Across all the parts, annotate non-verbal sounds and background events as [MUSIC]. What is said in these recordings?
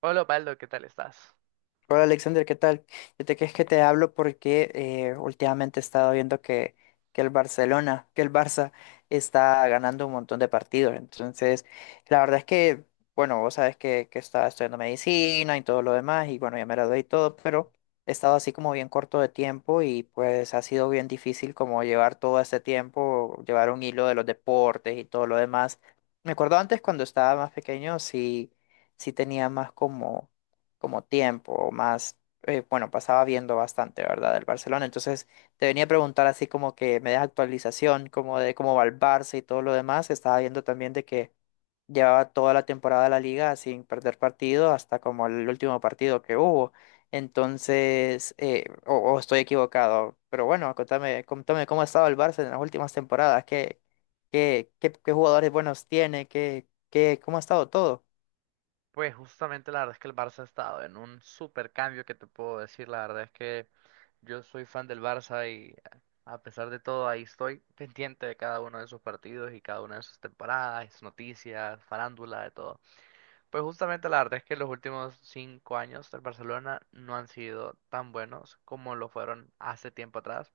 Hola, Osvaldo, ¿qué tal estás? Hola Alexander, ¿qué tal? Es que te hablo porque últimamente he estado viendo que el Barcelona, que el Barça está ganando un montón de partidos. Entonces, la verdad es que, bueno, vos sabes que estaba estudiando medicina y todo lo demás, y bueno, ya me gradué y todo, pero he estado así como bien corto de tiempo y pues ha sido bien difícil como llevar todo este tiempo, llevar un hilo de los deportes y todo lo demás. Me acuerdo antes cuando estaba más pequeño, sí, sí tenía más como tiempo o más, bueno, pasaba viendo bastante, ¿verdad? Del Barcelona. Entonces te venía a preguntar así como que me das actualización, como de cómo va el Barça y todo lo demás. Estaba viendo también de que llevaba toda la temporada de la liga sin perder partido hasta como el último partido que hubo. Entonces, o estoy equivocado, pero bueno, contame, contame cómo ha estado el Barça en las últimas temporadas, qué jugadores buenos tiene, cómo ha estado todo. Pues justamente la verdad es que el Barça ha estado en un super cambio que te puedo decir. La verdad es que yo soy fan del Barça y a pesar de todo ahí estoy pendiente de cada uno de sus partidos y cada una de sus temporadas, sus noticias, farándula, de todo. Pues justamente la verdad es que los últimos cinco años del Barcelona no han sido tan buenos como lo fueron hace tiempo atrás.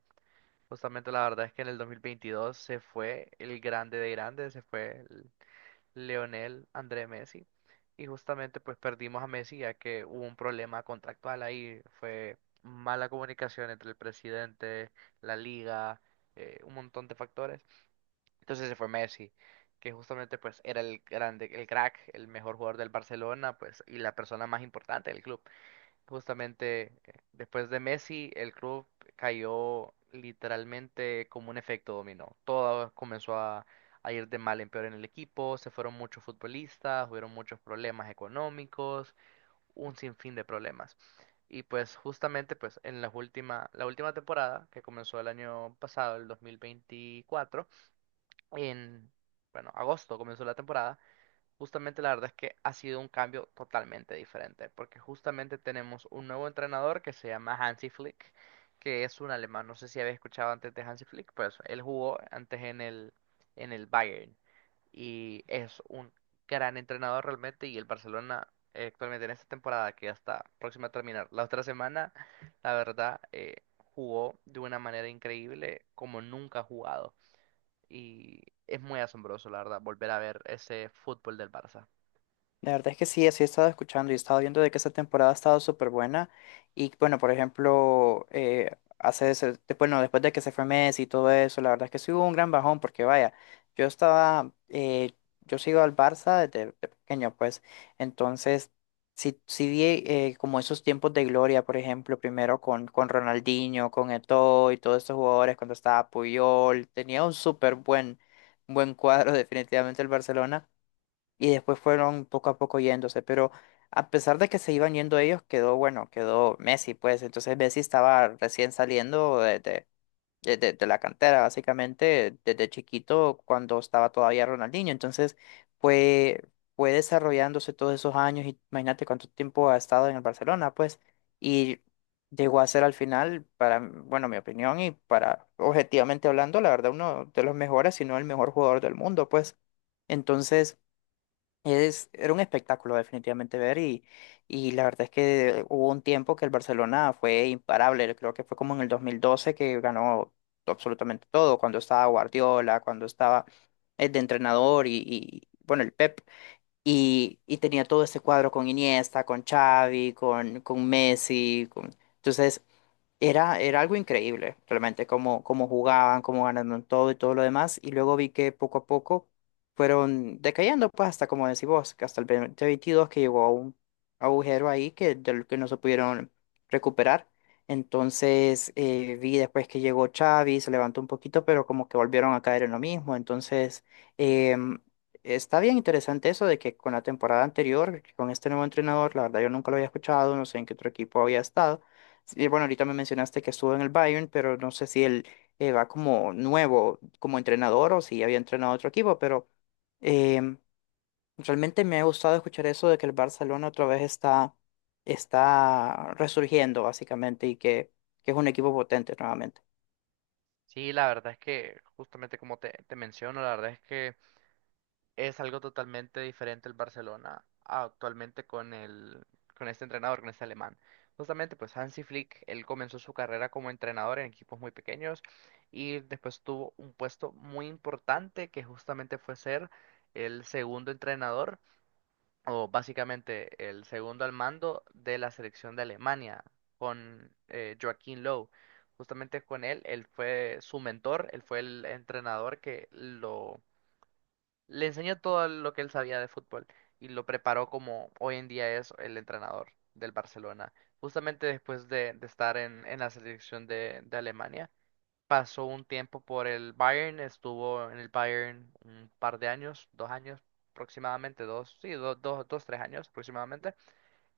Justamente la verdad es que en el 2022 se fue el grande de grandes, se fue Leonel, André Messi. Y justamente pues perdimos a Messi ya que hubo un problema contractual ahí. Fue mala comunicación entre el presidente, la liga, un montón de factores. Entonces se fue Messi, que justamente pues era el grande, el crack, el mejor jugador del Barcelona, pues, y la persona más importante del club. Justamente después de Messi, el club cayó literalmente como un efecto dominó. Todo comenzó a ir de mal en peor en el equipo, se fueron muchos futbolistas, hubieron muchos problemas económicos, un sinfín de problemas. Y pues justamente pues en la última temporada, que comenzó el año pasado, el 2024, en, bueno, agosto comenzó la temporada. Justamente la verdad es que ha sido un cambio totalmente diferente, porque justamente tenemos un nuevo entrenador que se llama Hansi Flick, que es un alemán. No sé si habéis escuchado antes de Hansi Flick, pues él jugó antes en el Bayern y es un gran entrenador realmente, y el Barcelona actualmente en esta temporada que ya está próxima a terminar la otra semana, la verdad jugó de una manera increíble como nunca ha jugado, y es muy asombroso la verdad volver a ver ese fútbol del Barça. La verdad es que sí, así he estado escuchando y he estado viendo de que esta temporada ha estado súper buena. Y bueno, por ejemplo, bueno, después de que se fue Messi y todo eso, la verdad es que sí hubo un gran bajón porque vaya, yo estaba, yo sigo al Barça desde de pequeño, pues, entonces sí, sí vi como esos tiempos de gloria, por ejemplo, primero con Ronaldinho, con Eto'o y todos estos jugadores cuando estaba Puyol, tenía un súper buen, buen cuadro [LAUGHS] definitivamente el Barcelona y después fueron poco a poco yéndose, pero a pesar de que se iban yendo ellos, quedó, bueno, quedó Messi, pues entonces Messi estaba recién saliendo de la cantera, básicamente desde chiquito cuando estaba todavía Ronaldinho, entonces fue, fue desarrollándose todos esos años, y imagínate cuánto tiempo ha estado en el Barcelona, pues, y llegó a ser al final, para, bueno, mi opinión y para, objetivamente hablando, la verdad, uno de los mejores, si no el mejor jugador del mundo, pues. Entonces, era un espectáculo definitivamente ver y la verdad es que hubo un tiempo que el Barcelona fue imparable, creo que fue como en el 2012 que ganó absolutamente todo, cuando estaba Guardiola, cuando estaba el de entrenador y, bueno, el Pep, y tenía todo ese cuadro con Iniesta, con Xavi, con Messi, con... entonces era algo increíble, realmente, cómo jugaban, cómo ganaron todo y todo lo demás. Y luego vi que poco a poco fueron decayendo, pues hasta como decís vos, que hasta el 2022 que llegó a un agujero ahí que, del que no se pudieron recuperar. Entonces vi después que llegó Xavi, se levantó un poquito, pero como que volvieron a caer en lo mismo. Entonces em, está bien interesante eso de que con la temporada anterior, con este nuevo entrenador, la verdad yo nunca lo había escuchado, no sé en qué otro equipo había estado. Sí, bueno, ahorita me mencionaste que estuvo en el Bayern, pero no sé si él va como nuevo, como entrenador o si había entrenado a otro equipo, pero em, realmente me ha gustado escuchar eso de que el Barcelona otra vez está, está resurgiendo básicamente y que es un equipo potente nuevamente. Sí, la verdad es que justamente como te menciono, la verdad es que es algo totalmente diferente el Barcelona actualmente con con este entrenador, con este alemán. Justamente, pues Hansi Flick, él comenzó su carrera como entrenador en equipos muy pequeños, y después tuvo un puesto muy importante que justamente fue ser el segundo entrenador o básicamente el segundo al mando de la selección de Alemania, con Joachim Löw. Justamente con él, él fue su mentor, él fue el entrenador que lo le enseñó todo lo que él sabía de fútbol y lo preparó como hoy en día es el entrenador del Barcelona. Justamente después de estar en la selección de Alemania, pasó un tiempo por el Bayern, estuvo en el Bayern un par de años, dos años aproximadamente, dos, sí, tres años aproximadamente.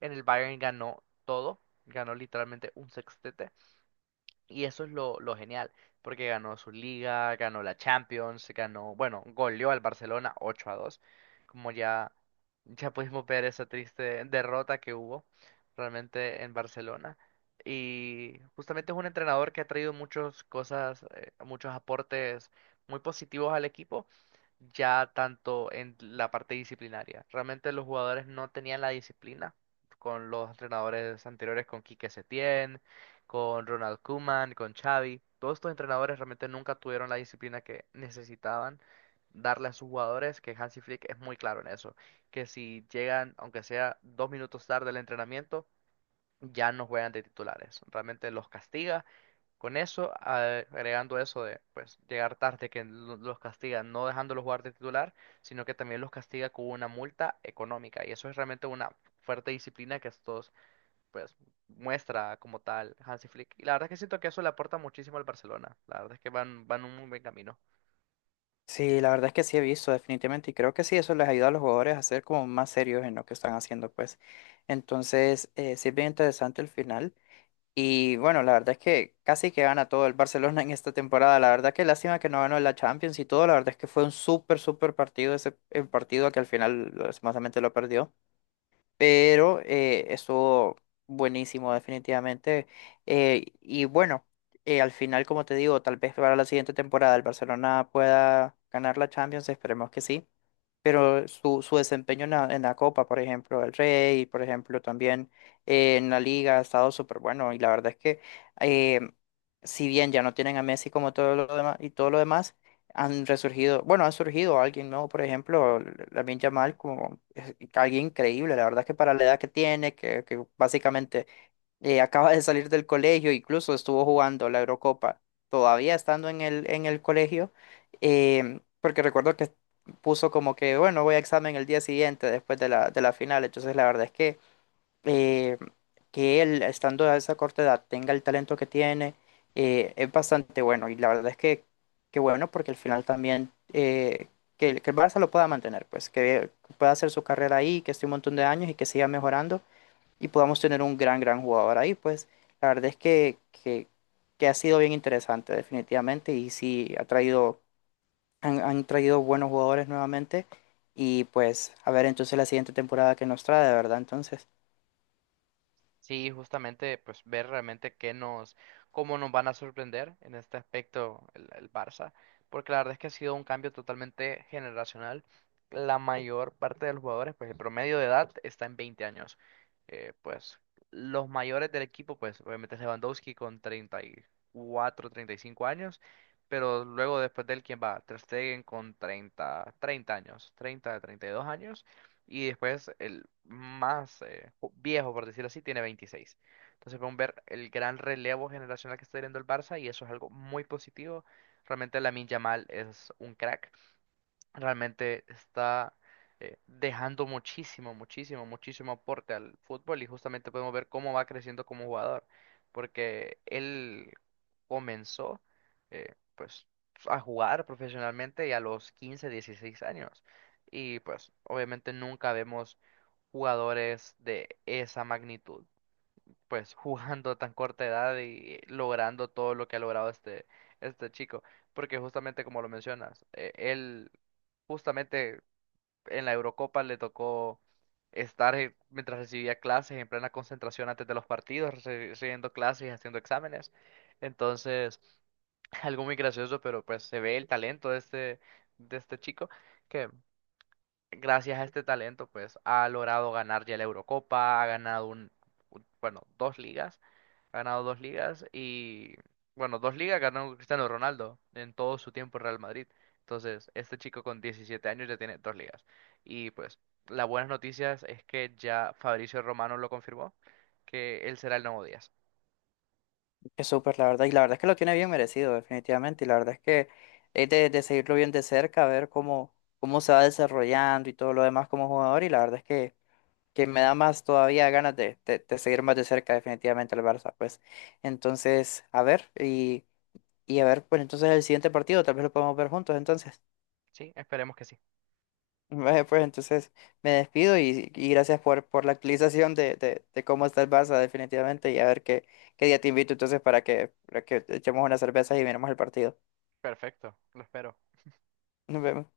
En el Bayern ganó todo, ganó literalmente un sextete. Y eso es lo genial, porque ganó su liga, ganó la Champions, ganó, bueno, goleó al Barcelona 8 a dos. Como ya, ya pudimos ver esa triste derrota que hubo realmente en Barcelona. Y justamente es un entrenador que ha traído muchas cosas, muchos aportes muy positivos al equipo, ya tanto en la parte disciplinaria. Realmente los jugadores no tenían la disciplina con los entrenadores anteriores, con Quique Setién, con Ronald Koeman, con Xavi. Todos estos entrenadores realmente nunca tuvieron la disciplina que necesitaban darle a sus jugadores, que Hansi Flick es muy claro en eso, que si llegan, aunque sea dos minutos tarde al entrenamiento, ya no juegan de titulares. Realmente los castiga con eso, agregando eso de pues llegar tarde, que los castiga no dejándolos jugar de titular, sino que también los castiga con una multa económica. Y eso es realmente una fuerte disciplina que estos pues muestra como tal Hansi Flick. Y la verdad es que siento que eso le aporta muchísimo al Barcelona. La verdad es que van un muy buen camino. Sí, la verdad es que sí he visto definitivamente y creo que sí, eso les ayuda a los jugadores a ser como más serios en lo que están haciendo, pues. Entonces, sí es bien interesante el final. Y bueno, la verdad es que casi que gana todo el Barcelona en esta temporada. La verdad que lástima que no ganó la Champions y todo. La verdad es que fue un súper, súper partido ese el partido que al final lastimosamente lo perdió. Pero estuvo buenísimo definitivamente. Y bueno, al final, como te digo, tal vez para la siguiente temporada el Barcelona pueda ganar la Champions. Esperemos que sí, pero su desempeño en la Copa, por ejemplo, del Rey, por ejemplo, también en la Liga ha estado súper bueno. Y la verdad es que, eh, si bien ya no tienen a Messi como todo lo demás y todo lo demás, bueno, han surgido alguien nuevo, por ejemplo, Lamine Yamal, como es alguien increíble. La verdad es que para la edad que tiene, que básicamente acaba de salir del colegio, incluso estuvo jugando la Eurocopa, todavía estando en el colegio, porque recuerdo que puso como que, bueno, voy a examen el día siguiente después de la final, entonces la verdad es que em, que él, estando a esa corta edad, tenga el talento que tiene, es bastante bueno, y la verdad es que bueno, porque al final también... que el, que el Barça lo pueda mantener, pues que pueda hacer su carrera ahí, que esté un montón de años y que siga mejorando y podamos tener un gran, gran jugador ahí. Pues la verdad es que ha sido bien interesante definitivamente y sí ha traído, han traído buenos jugadores nuevamente y pues a ver entonces la siguiente temporada que nos trae, de verdad. Entonces, Sí, justamente, pues ver realmente cómo nos van a sorprender en este aspecto el Barça, porque la verdad es que ha sido un cambio totalmente generacional. La mayor parte de los jugadores, pues el promedio de edad está en 20 años. Pues los mayores del equipo, pues obviamente es Lewandowski con 34, 35 años, pero luego después de él, ¿quién va? Ter Stegen con 30, 30 años, 30, 32 años. Y después el más viejo, por decirlo así, tiene 26. Entonces podemos ver el gran relevo generacional que está teniendo el Barça, y eso es algo muy positivo. Realmente Lamine Yamal es un crack, realmente está dejando muchísimo, muchísimo, muchísimo aporte al fútbol, y justamente podemos ver cómo va creciendo como jugador, porque él comenzó pues a jugar profesionalmente y a los 15, 16 años, y pues obviamente nunca vemos jugadores de esa magnitud pues jugando a tan corta edad y logrando todo lo que ha logrado este chico. Porque justamente como lo mencionas, él justamente en la Eurocopa le tocó estar mientras recibía clases en plena concentración antes de los partidos, recibiendo clases y haciendo exámenes. Entonces, [LAUGHS] algo muy gracioso, pero pues se ve el talento de de este chico. Que gracias a este talento, pues ha logrado ganar ya la Eurocopa, ha ganado bueno, dos ligas, ha ganado dos ligas, y, bueno, dos ligas ganó Cristiano Ronaldo en todo su tiempo en Real Madrid. Entonces, este chico con 17 años ya tiene dos ligas. Y pues, las buenas noticias es que ya Fabricio Romano lo confirmó, que él será el nuevo Díaz. es súper la verdad y la verdad es que lo tiene bien merecido definitivamente y la verdad es que es de seguirlo bien de cerca, ver cómo, cómo se va desarrollando y todo lo demás como jugador y la verdad es que me da más todavía ganas de, de seguir más de cerca definitivamente al Barça, pues. Entonces, a ver, y a ver, pues entonces el siguiente partido, tal vez lo podemos ver juntos, entonces. Sí, esperemos que sí. [LAUGHS] Vale, pues entonces me despido y gracias por la actualización de cómo está el Barça definitivamente y a ver qué, qué día te invito entonces para que echemos unas cervezas y miremos el partido. Perfecto, lo espero. Nos vemos.